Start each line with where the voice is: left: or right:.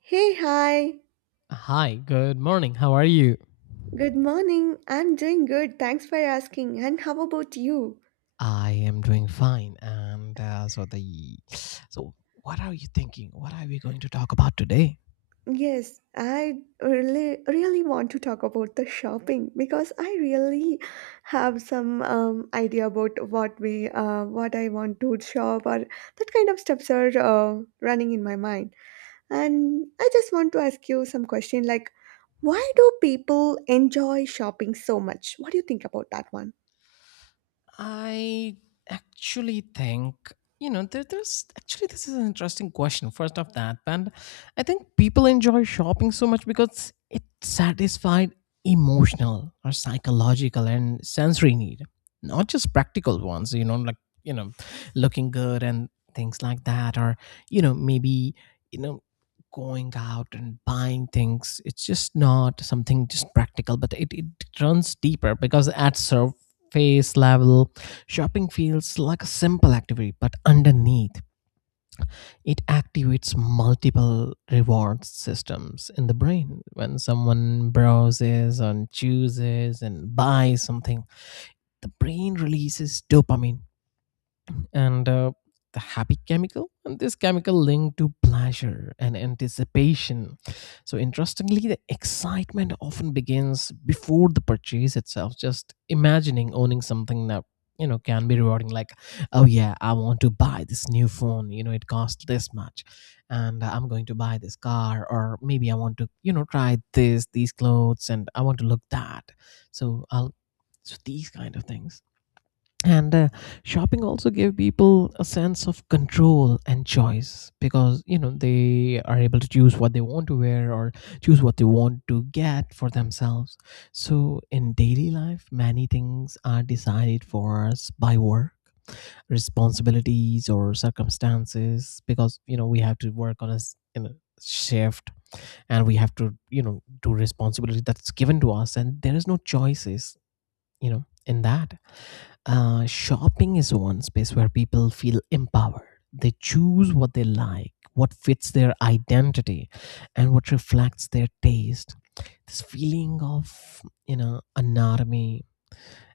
right: Hey, hi.
left: Hi, good morning. How are you?
right: Good morning. I'm doing good. Thanks for asking. And how about you?
left: I am doing fine. And so the so what are you thinking? What are we going to talk about today?
right: Yes, I really want to talk about the shopping because I really have some idea about what we what I want to shop, or that kind of stuffs are running in my mind. And I just want to ask you some question like, why do people enjoy shopping so much? What do you think about that one?
left: I actually think you know there, there's actually this is an interesting question. First off, that, and I think people enjoy shopping so much because it satisfied emotional or psychological and sensory need, not just practical ones. You know, like, you know, looking good and things like that, or maybe you know going out and buying things. It's just not something just practical, but it runs deeper because it adds face level. Shopping feels like a simple activity, but underneath, it activates multiple reward systems in the brain. When someone browses and chooses and buys something, the brain releases dopamine, and the happy chemical, and this chemical linked to pleasure and anticipation. So interestingly, the excitement often begins before the purchase itself, just imagining owning something that can be rewarding. Like, oh yeah, I want to buy this new phone, it costs this much, and I'm going to buy this car, or maybe I want to try this these clothes and I want to look that. So i'll so these kind of things. And Shopping also gave people a sense of control and choice because they are able to choose what they want to wear, or choose what they want to get for themselves. So in daily life, many things are decided for us by work responsibilities or circumstances, because we have to work on a shift, and we have to do responsibility that's given to us, and there is no choices in that. Shopping is one space where people feel empowered. They choose what they like, what fits their identity, and what reflects their taste. This feeling of, you know, anatomy,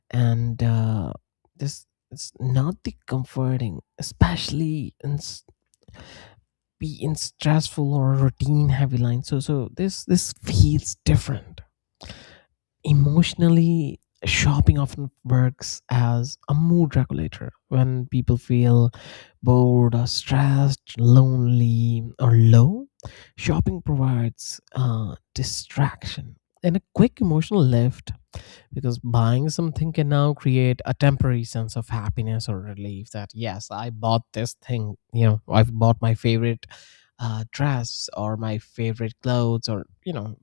left: and this it's not the comforting, especially in be in stressful or routine heavy lines. So this feels different. Emotionally, shopping often works as a mood regulator when people feel bored or stressed, lonely or low. Shopping provides distraction and a quick emotional lift, because buying something can now create a temporary sense of happiness or relief, that yes, I bought this thing, I've bought my favorite dress or my favorite clothes, or you know,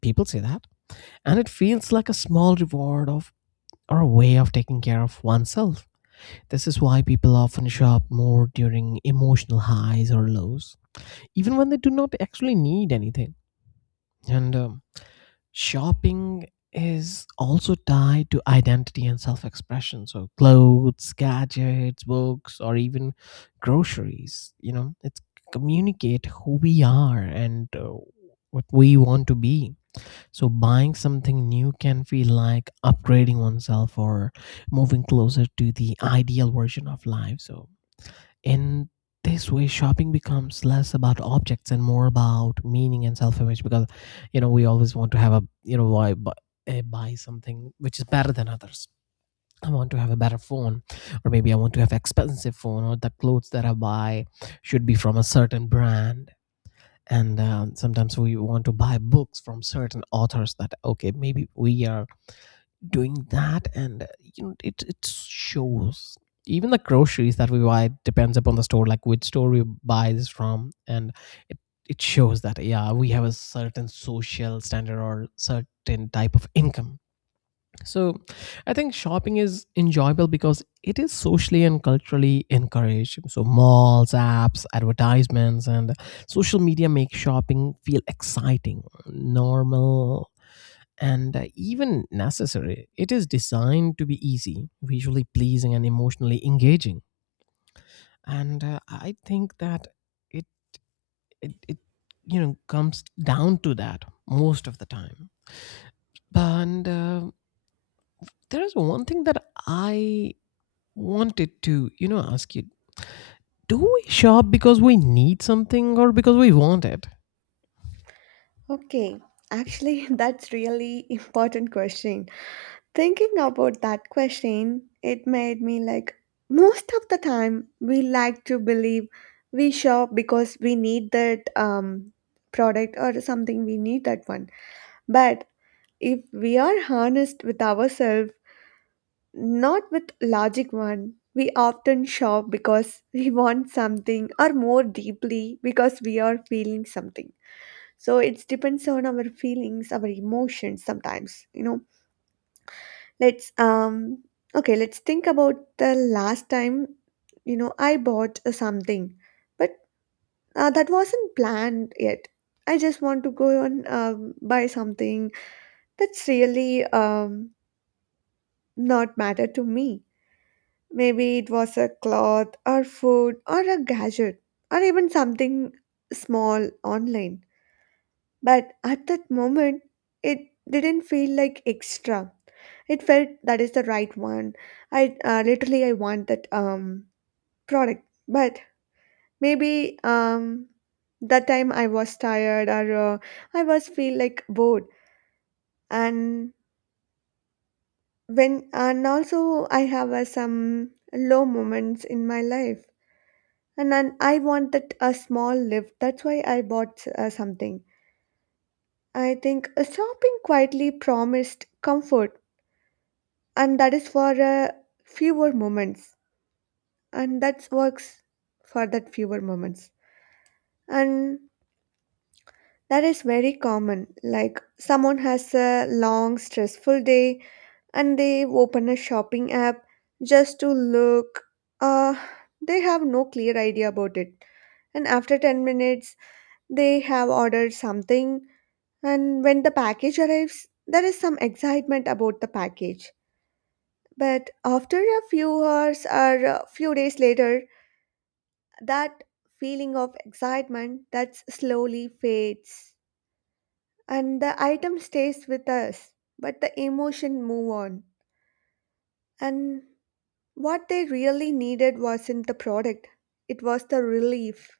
left: people say that, and it feels like a small reward of, or a way of taking care of oneself. This is why people often shop more during emotional highs or lows, even when they do not actually need anything. And shopping is also tied to identity and self expression. So, clothes, gadgets, books, or even groceries, you know, it communicate who we are, and what we want to be. So buying something new can feel like upgrading oneself or moving closer to the ideal version of life. So in this way, shopping becomes less about objects and more about meaning and self-image, because we always want to have a, you know, buy something which is better than others. I want to have a better phone, or maybe I want to have expensive phone, or the clothes that I buy should be from a certain brand. And sometimes we want to buy books from certain authors, that okay, maybe we are doing that, and you know, it shows. Even the groceries that we buy depends upon the store, like which store we buy this from, and it it shows that yeah, we have a certain social standard or certain type of income. So, I think shopping is enjoyable because it is socially and culturally encouraged. So, malls, apps, advertisements, and social media make shopping feel exciting, normal, and even necessary. It is designed to be easy, visually pleasing, and emotionally engaging. And I think that it, it you know, comes down to that most of the time. But there is one thing that I wanted to, you know, ask you. Do we shop because we need something or because we want it?
right: Okay, actually, that's really important question. Thinking about that question, it made me like, most of the time we like to believe we shop because we need that product, or something we need that one. But if we are honest with ourselves, not with logic one. We often shop because we want something, or more deeply because we are feeling something. So it depends on our feelings, our emotions sometimes, you know. Let's Okay, let's think about the last time, you know, I bought something, but that wasn't planned yet. I just want to go and buy something that's really not matter to me. Maybe it was a cloth or food or a gadget, or even something small online. But at that moment, it didn't feel like extra. It felt that is the right one. I literally I want that product. But maybe that time I was tired, or I was feel like bored, and when, and also I have some low moments in my life, and then I wanted a small lift. That's why I bought something. I think shopping quietly promised comfort, and that is for fewer moments, and that works for that fewer moments, and that is very common. Like someone has a long stressful day, and they open a shopping app just to look. Uh, they have no clear idea about it, and after 10 minutes, they have ordered something. And when the package arrives, there is some excitement about the package. But after a few hours or a few days later, that feeling of excitement that slowly fades, and the item stays with us, but the emotion move on, and what they really needed wasn't the product, it was the relief.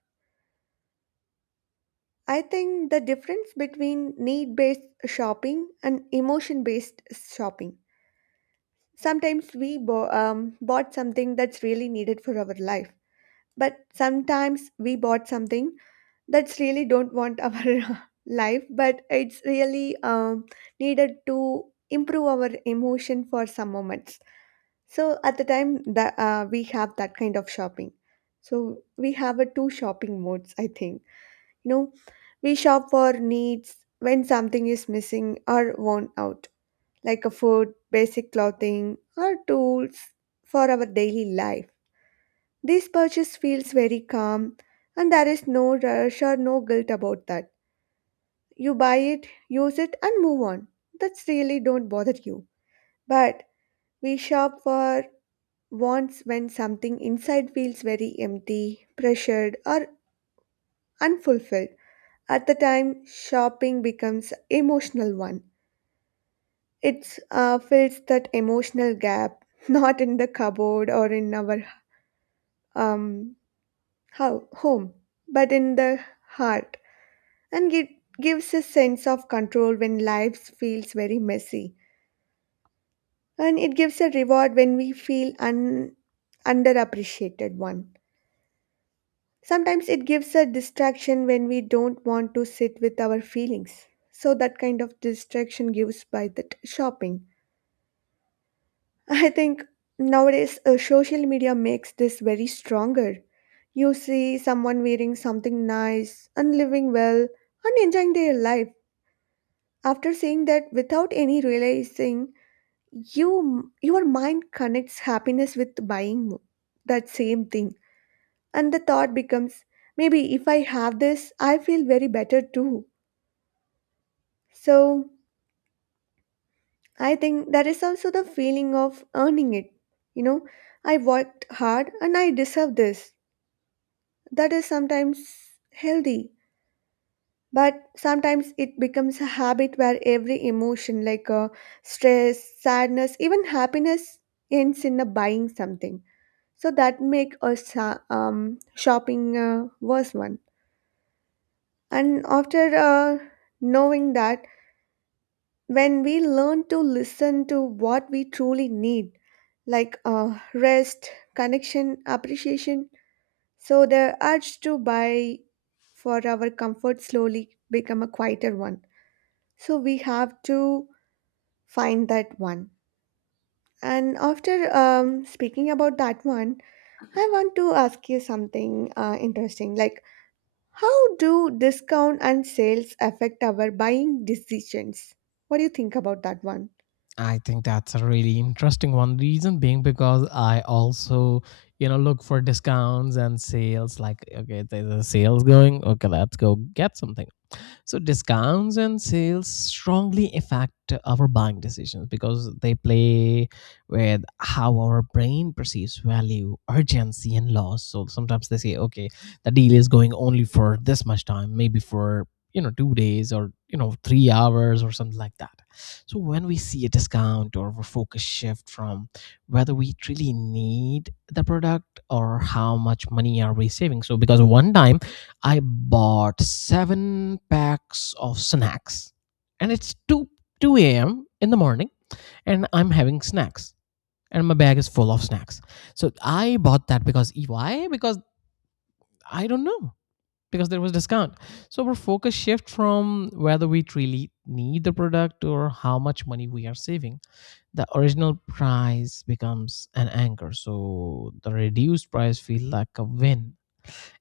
right: I think the difference between need based shopping and emotion based shopping, sometimes we bought something that's really needed for our life, but sometimes we bought something that's really don't want our life, but it's really needed to improve our emotion for some moments. So at the time that we have that kind of shopping, so we have a two shopping modes. I think, you know, we shop for needs when something is missing or worn out, like a food, basic clothing, or tools for our daily life. This purchase feels very calm, and there is no rush or no guilt about that. You buy it, use it, and move on. That's really don't bother you. But we shop for wants when something inside feels very empty, pressured, or unfulfilled. At the time, shopping becomes emotional one. It fills that emotional gap, not in the cupboard or in our um, home, but in the heart, and it gives a sense of control when life feels very messy, and it gives a reward when we feel un, underappreciated one. Sometimes it gives a distraction when we don't want to sit with our feelings. So that kind of distraction gives by that shopping. I think nowadays social media makes this very stronger. You see someone wearing something nice and living well and enjoying their life. After seeing that without any realizing, your mind connects happiness with buying that same thing. And the thought becomes, maybe if I have this, I feel very better too. So I think that is also the feeling of earning it. You know, I worked hard and I deserve this. That is sometimes healthy, but sometimes it becomes a habit where every emotion, like stress, sadness, even happiness, ends in a buying something. So that make a shopping worse one. And after knowing that, when we learn to listen to what we truly need, like rest, connection, appreciation, so the urge to buy for our comfort slowly become a quieter one. So we have to find that one. And after speaking about that one, I want to ask you something interesting. Like, how do discount and sales affect our buying decisions? What do you think about that one?
left: I think that's a really interesting one. Reason being because I also, you know, look for discounts and sales. Like, okay, there's a sales going. Okay, let's go get something. So discounts and sales strongly affect our buying decisions because they play with how our brain perceives value, urgency, and loss. So sometimes they say, okay, the deal is going only for this much time, maybe for 2 days or 3 hours or something like that. So when we see a discount, or a focus shift from whether we truly need the product or how much money are we saving. So because one time I bought seven packs of snacks, and it's 2, 2 a.m. in the morning, and I'm having snacks, and my bag is full of snacks. So I bought that because why? Because I don't know, because there was discount. So our focus shift from whether we truly need the product or how much money we are saving. The original price becomes an anchor, so the reduced price feels like a win,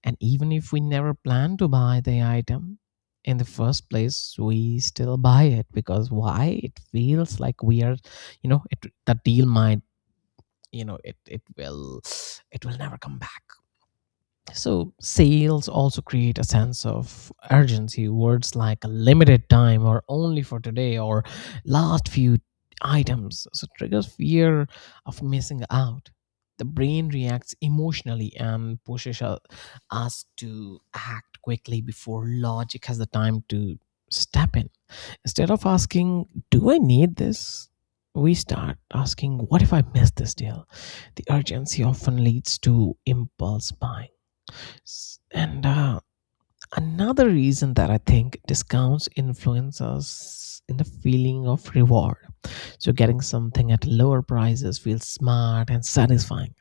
left: and even if we never plan to buy the item in the first place, we still buy it because why? It feels like we are, you know, that deal might, you know, it will never come back. So, sales also create a sense of urgency. Words like limited time, or only for today, or last few items, so triggers fear of missing out. The brain reacts emotionally and pushes us to act quickly before logic has the time to step in. Instead of asking, do I need this? We start asking, what if I miss this deal? The urgency often leads to impulse buying. S- And Another reason that I think discounts influence us in the feeling of reward. So, getting something at lower prices feels smart and satisfying.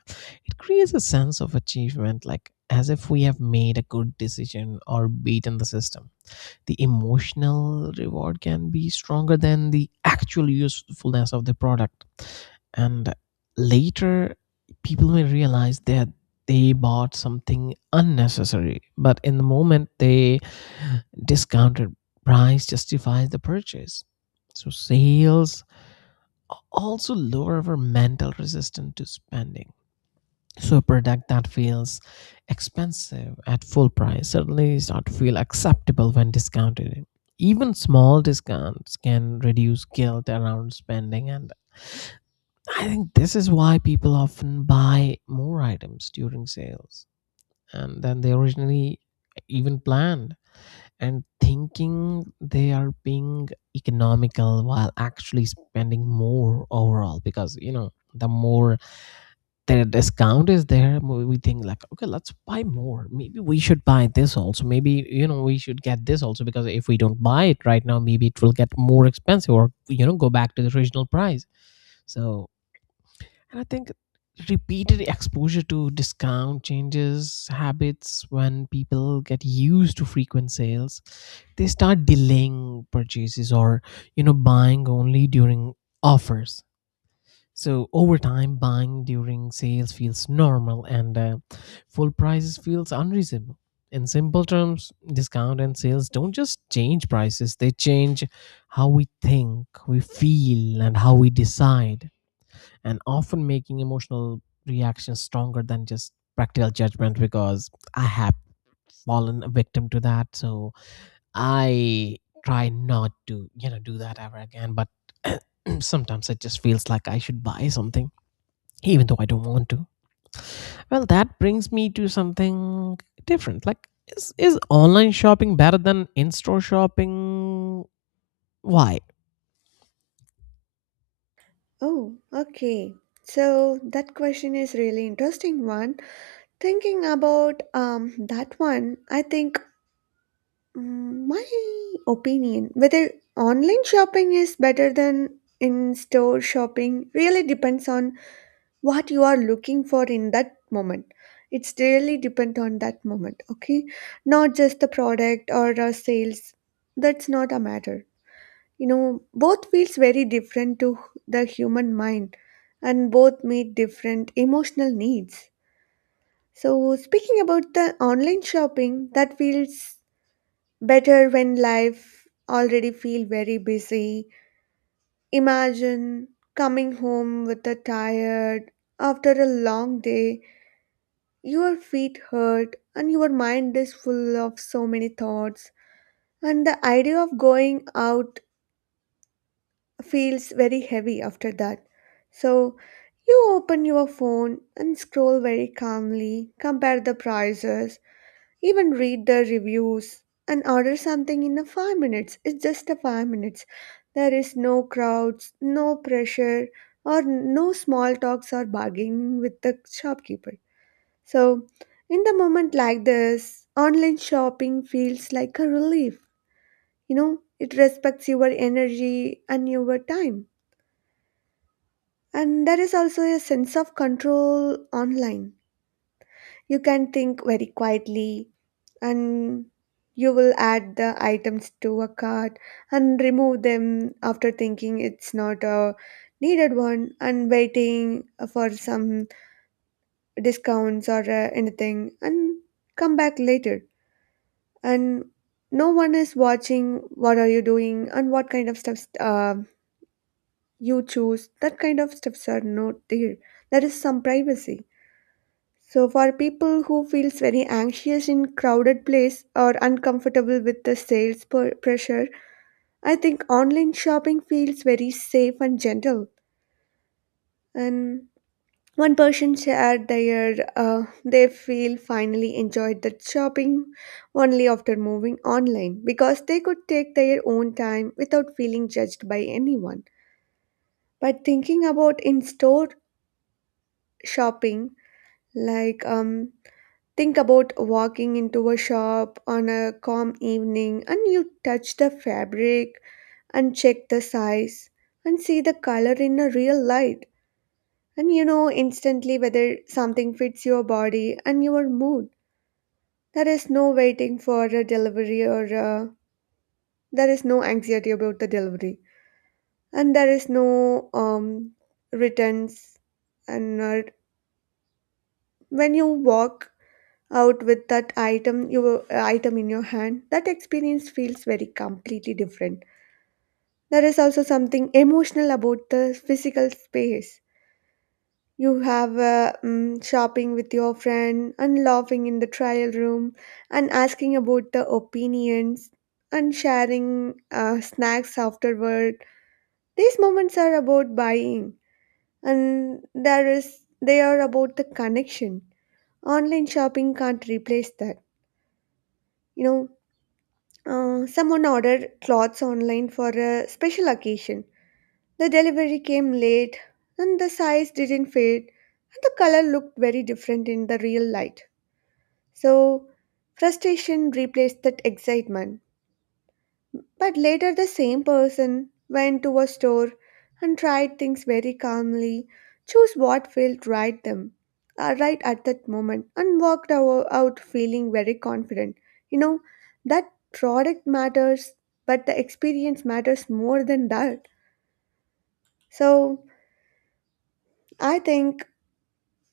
left: It creates a sense of achievement, like as if we have made a good decision or beaten the system. The emotional reward can be stronger than the actual usefulness of the product, and later people may realize that they bought something unnecessary, but in the moment, they discounted price justifies the purchase. So sales also lower our mental resistance to spending. So a product that feels expensive at full price suddenly start to feel acceptable when discounted. Even small discounts can reduce guilt around spending. And I think this is why people often buy more items during sales and than they originally even planned, and thinking they are being economical while actually spending more overall, because you know the more the discount is there, we think like, okay, let's buy more, maybe we should buy this also, maybe you know, we should get this also, because if we don't buy it right now, maybe it will get more expensive, or you know, go back to the original price. So, and I think repeated exposure to discount changes habits. When people get used to frequent sales, they start delaying purchases, or you know, buying only during offers. So over time, buying during sales feels normal, and full prices feels unreasonable. In simple terms, discount and sales don't just change prices, they change how we think, we feel, and how we decide, and often making emotional reactions stronger than just practical judgment, because I have fallen a victim to that. So I try not to, you know, do that ever again, but sometimes it just feels like I should buy something, even though I don't want to. Well, that brings me to something different. Like, is online shopping better than in store shopping? Why?
right: Oh, okay. So that question is really interesting one. Thinking about that one, I think, my opinion, whether online shopping is better than in store shopping, really depends on what you are looking for in that moment. It's really depend on that moment, okay? Not just the product or the sales. That's not a matter. You know, both feels very different to the human mind, and both meet different emotional needs. So, speaking about the online shopping, that feels better when life already feel very busy. Imagine coming home with a tired after a long day, your feet hurt and your mind is full of so many thoughts, and the idea of going out feels very heavy after that. So you open your phone and scroll very calmly, compare the prices, even read the reviews, and order something in a 5 minutes. It's just a 5 minutes. There is no crowds, no pressure, or no small talks or bargaining with the shopkeeper. So in the moment like this, online shopping feels like a relief, you know. It respects your energy and your time. And there is also a sense of control online. You can think very quietly, and you will add the items to a cart and remove them after thinking it's not a needed one, and waiting for some discounts or anything, and come back later. And no one is watching what are you doing and what kind of stuffs you choose, that kind of stuffs are not there. There is some privacy. So for people who feels very anxious in crowded place or uncomfortable with the sales per- pressure, I think online shopping feels very safe and gentle. And one person shared their they feel finally enjoyed that shopping only after moving online because they could take their own time without feeling judged by anyone. But thinking about in store shopping, like think about walking into a shop on a calm evening, and you touch the fabric and check the size and see the color in a real light, and you know instantly whether something fits your body and your mood. There is no waiting for a delivery, or there is no anxiety about the delivery, and there is no returns, and when you walk out with that item, you item in your hand, that experience feels very completely different. There is also something emotional about the physical space. You have shopping with your friend and laughing in the trial room and asking about the opinions and sharing snacks afterward. These moments are about buying, and there is they are about the connection. Online shopping can't replace that, you know. Someone ordered clothes online for a special occasion. The delivery came late, and the size didn't fit, and the color looked very different in the real light. So, frustration replaced that excitement. But later, the same person went to a store and tried things very calmly, chose what felt right them, right at that moment, and walked ou- out feeling very confident. You know that product matters, but the experience matters more than that. So I think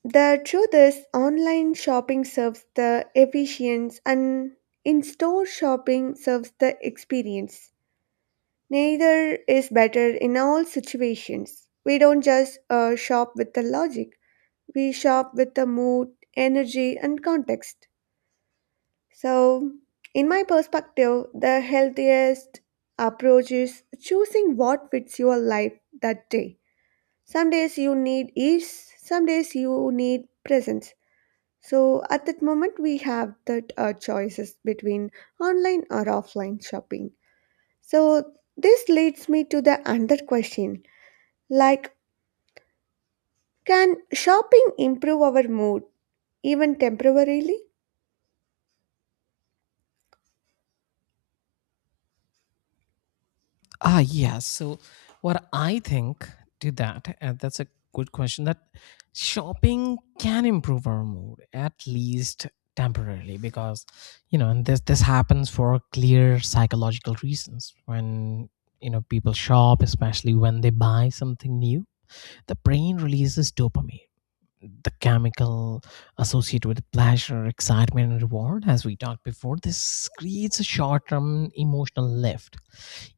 right: the truth is online shopping serves the efficiency, and in store shopping serves the experience. Neither is better in all situations. We don't just shop with the logic, we shop with the mood, energy, and context. So, in my perspective, the healthiest approach is choosing what fits your life that day. Some days you need ease, some days you need presence. So, at that moment, we have that choices between online or offline shopping. So, this leads me to the another question. Like, can shopping improve our mood, even temporarily?
left: Ah, yeah. So, what I think to that, and that's a good question, that shopping can improve our mood, at least temporarily, because, you know, this happens for clear psychological reasons. When, you know, people shop, especially when they buy something new, the brain releases dopamine, the chemical associated with pleasure, excitement, and reward. As we talked before, this creates a short term emotional lift.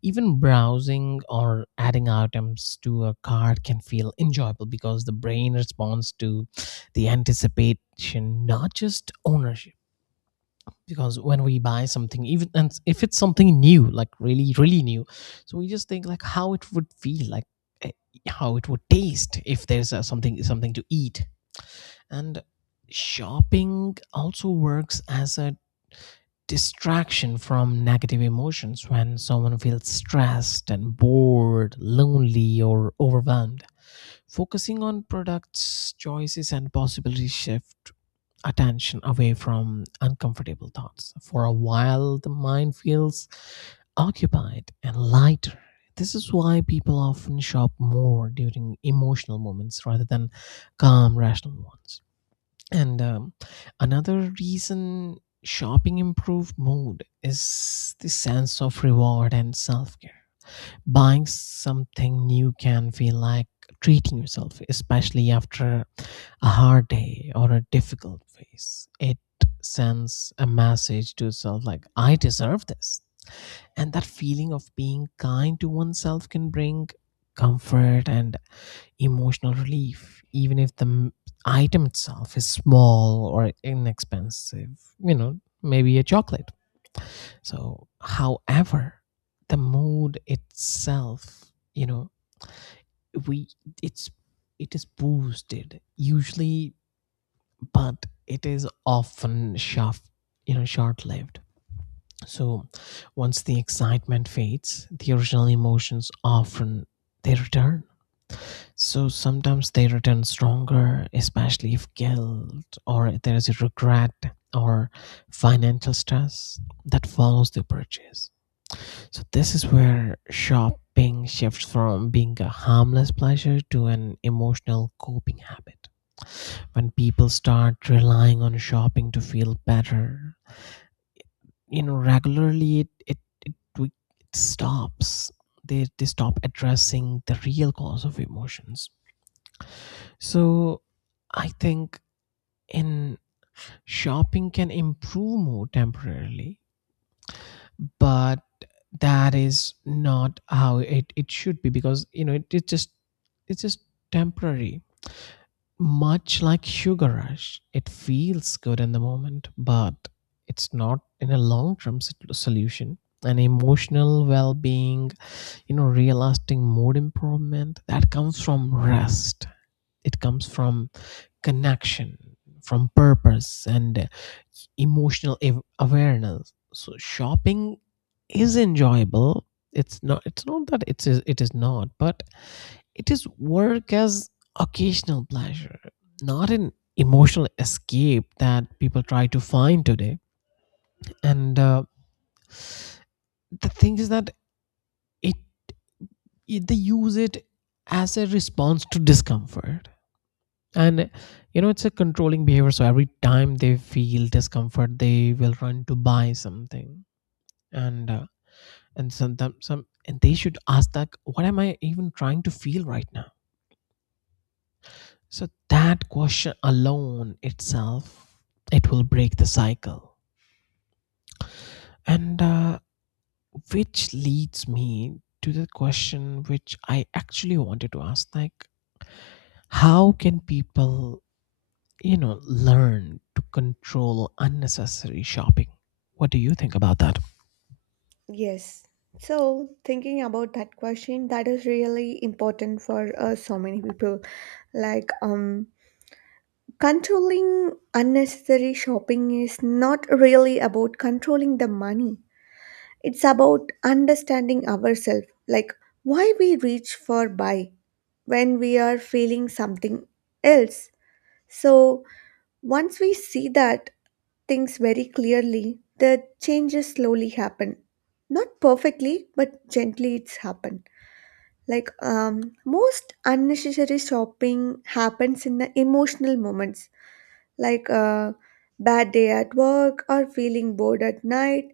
left: Even browsing or adding items to a cart can feel enjoyable, because the brain responds to the anticipation, not just ownership. Because when we buy something, even and if it's something new, like really, really new, so we just think like how it would feel, like eh, how it would taste if there's something to eat. And shopping also works as a distraction from negative emotions, when someone feels stressed and bored, lonely, or overwhelmed. Focusing on products, choices, and possibilities shift attention away from uncomfortable thoughts. For a while, the mind feels occupied and lighter. This is why people often shop more during emotional moments rather than calm, rational ones. And another reason shopping improve mood is the sense of reward and self-care. Buying something new can feel like treating yourself, especially after a hard day or a difficult phase. It sends a message to self like, I deserve this. And that feeling of being kind to oneself can bring comfort and emotional relief, even if the item itself is small or inexpensive, you know, maybe a chocolate. So, however, the mood itself, you know, we it's it is boosted usually, but it is often short, you know, short-lived. So, once the excitement fades, the original emotions often they return. So sometimes they return stronger, especially if guilt, or there is a regret, or financial stress that follows the purchase. So this is where shopping shifts from being a harmless pleasure to an emotional coping habit. When people start relying on shopping to feel better, you know, regularly it, we- it stops. They stop addressing the real cause of emotions. So I think in shopping can improve more temporarily, but that is not how it should be, because you know, it's just temporary. Much like sugar rush, it feels good in the moment, but it's not in a long term solution. An emotional well being, you know, real lasting mood improvement, that comes from rest, it comes from connection, from purpose, and emotional awareness. So shopping is enjoyable, it's not, it's not that it's it is not, but it is work as occasional pleasure, not an emotional escape that people try to find today. And the thing is that it, it they use it as a response to discomfort, and you know, it's a controlling behavior. So every time they feel discomfort, they will run to buy something. and uh, and sometimes some, and they should ask that, what am I even trying to feel right now? So that question alone itself, it will break the cycle. And which leads me to the question which I actually wanted to ask. Like, how can people, you know, learn to control unnecessary shopping? What do you think about that?
right: Yes. So, thinking about that question, that is really important for so many people. Like, controlling unnecessary shopping is not really about controlling the money. It's about understanding ourselves, like why we reach for buy when we are feeling something else. So, once we see that things very clearly, the changes slowly happen. Not perfectly, but gently it's happened. Like most unnecessary shopping happens in the emotional moments, like a bad day at work or feeling bored at night.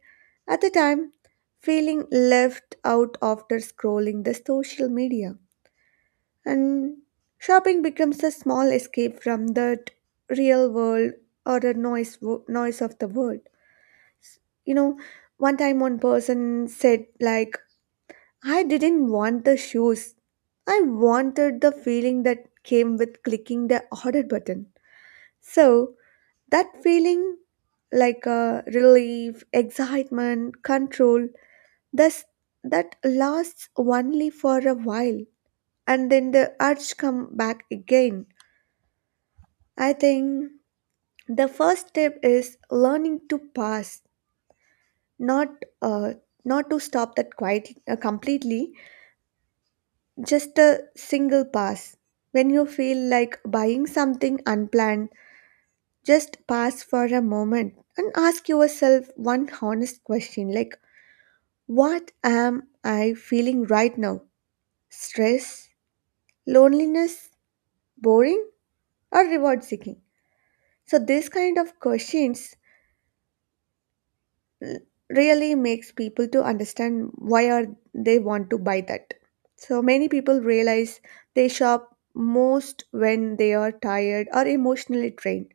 right: At the time, feeling left out after scrolling the social media. And shopping becomes a small escape from that real world, or the noise, noise of the world. you know One time one person said, like, I didn't want the shoes, I wanted the feeling that came with clicking the order button. So that feeling, like a relief, excitement, control, thus that lasts only for a while, and then the urge come back again. I think the first step is learning to pass, not uh, not to stop that quite completely, just a single pass. When you feel like buying something unplanned, just pause for a moment and ask yourself one honest question, like, what am I feeling right now? Stress, loneliness, boring, or reward seeking? So these kind of questions really makes people to understand why are they want to buy that. So many people realize they shop most when they are tired or emotionally drained,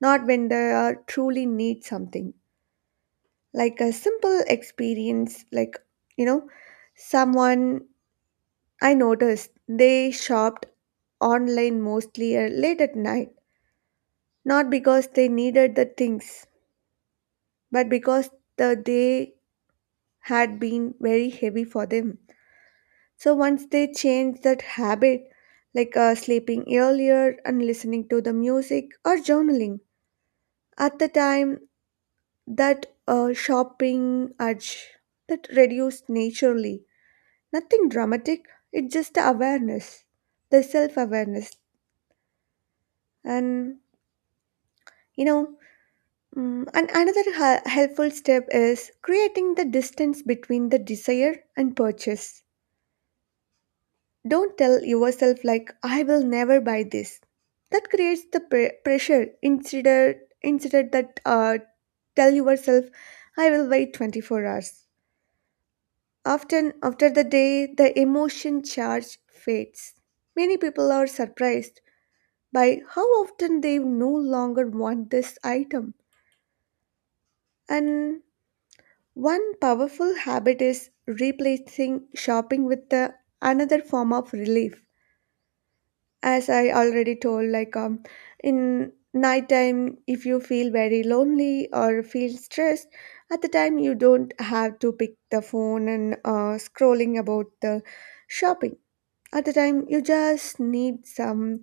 right: not when they are truly need something. Like a simple experience, like, you know someone I noticed, they shopped online mostly late at night, not because they needed the things, but because the day had been very heavy for them. So once they change that habit, like sleeping earlier and listening to the music or journaling, at the time that shopping urge that reduced naturally. Nothing dramatic. It's just the awareness, the self awareness, and you know. And another helpful step is creating the distance between the desire and purchase. Don't tell yourself, like, I will never buy this. That creates the pressure. Instead, instead that tell yourself, I will wait 24 hours. Often, after the day, the emotion charge fades. Many people are surprised by how often they no longer want this item. And one powerful habit is replacing shopping with the another form of relief. As I already told, like, in nighttime, if you feel very lonely or feel stressed, at the time you don't have to pick the phone and scrolling about the shopping. At the time you just need some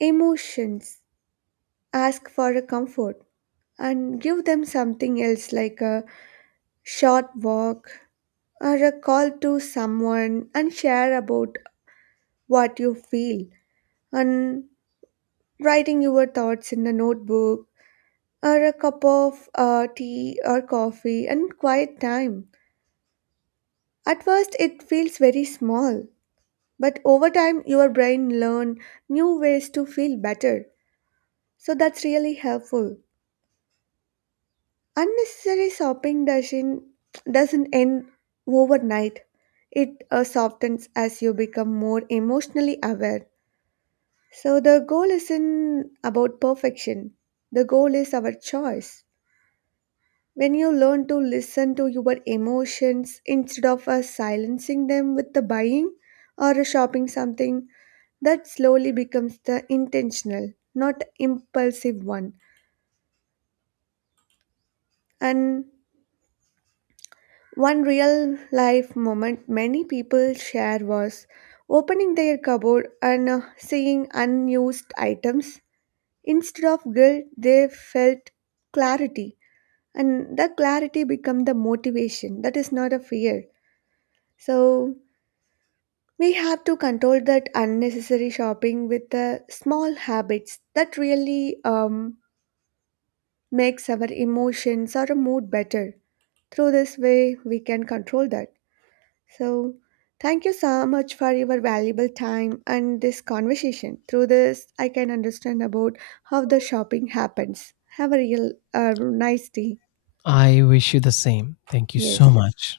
right: emotions, ask for a comfort, and give them something else, like a short walk, or a call to someone and share about what you feel, and writing your thoughts in a notebook, or a cup of tea or coffee and quiet time. At first, it feels very small, but over time, your brain learn new ways to feel better. So that's really helpful. Unnecessary shopping doesn't end overnight. It softens as you become more emotionally aware. So the goal isn't about perfection. The goal is our choice. When you learn to listen to your emotions instead of silencing them with the buying or shopping something, that slowly becomes the intentional, not impulsive one. And one real life moment many people share was opening their cupboard and seeing unused items. Instead of guilt, they felt clarity, and that clarity become the motivation. That is not a fear. So we have to control that unnecessary shopping with the small habits that really makes our emotions or mood better. Through this way, we can control that. So, thank you so much for your valuable time and this conversation. Through this, I can understand about how the shopping happens. Have a real nice day.
left: I wish you the same. Thank you
right: Yes.
left: so much.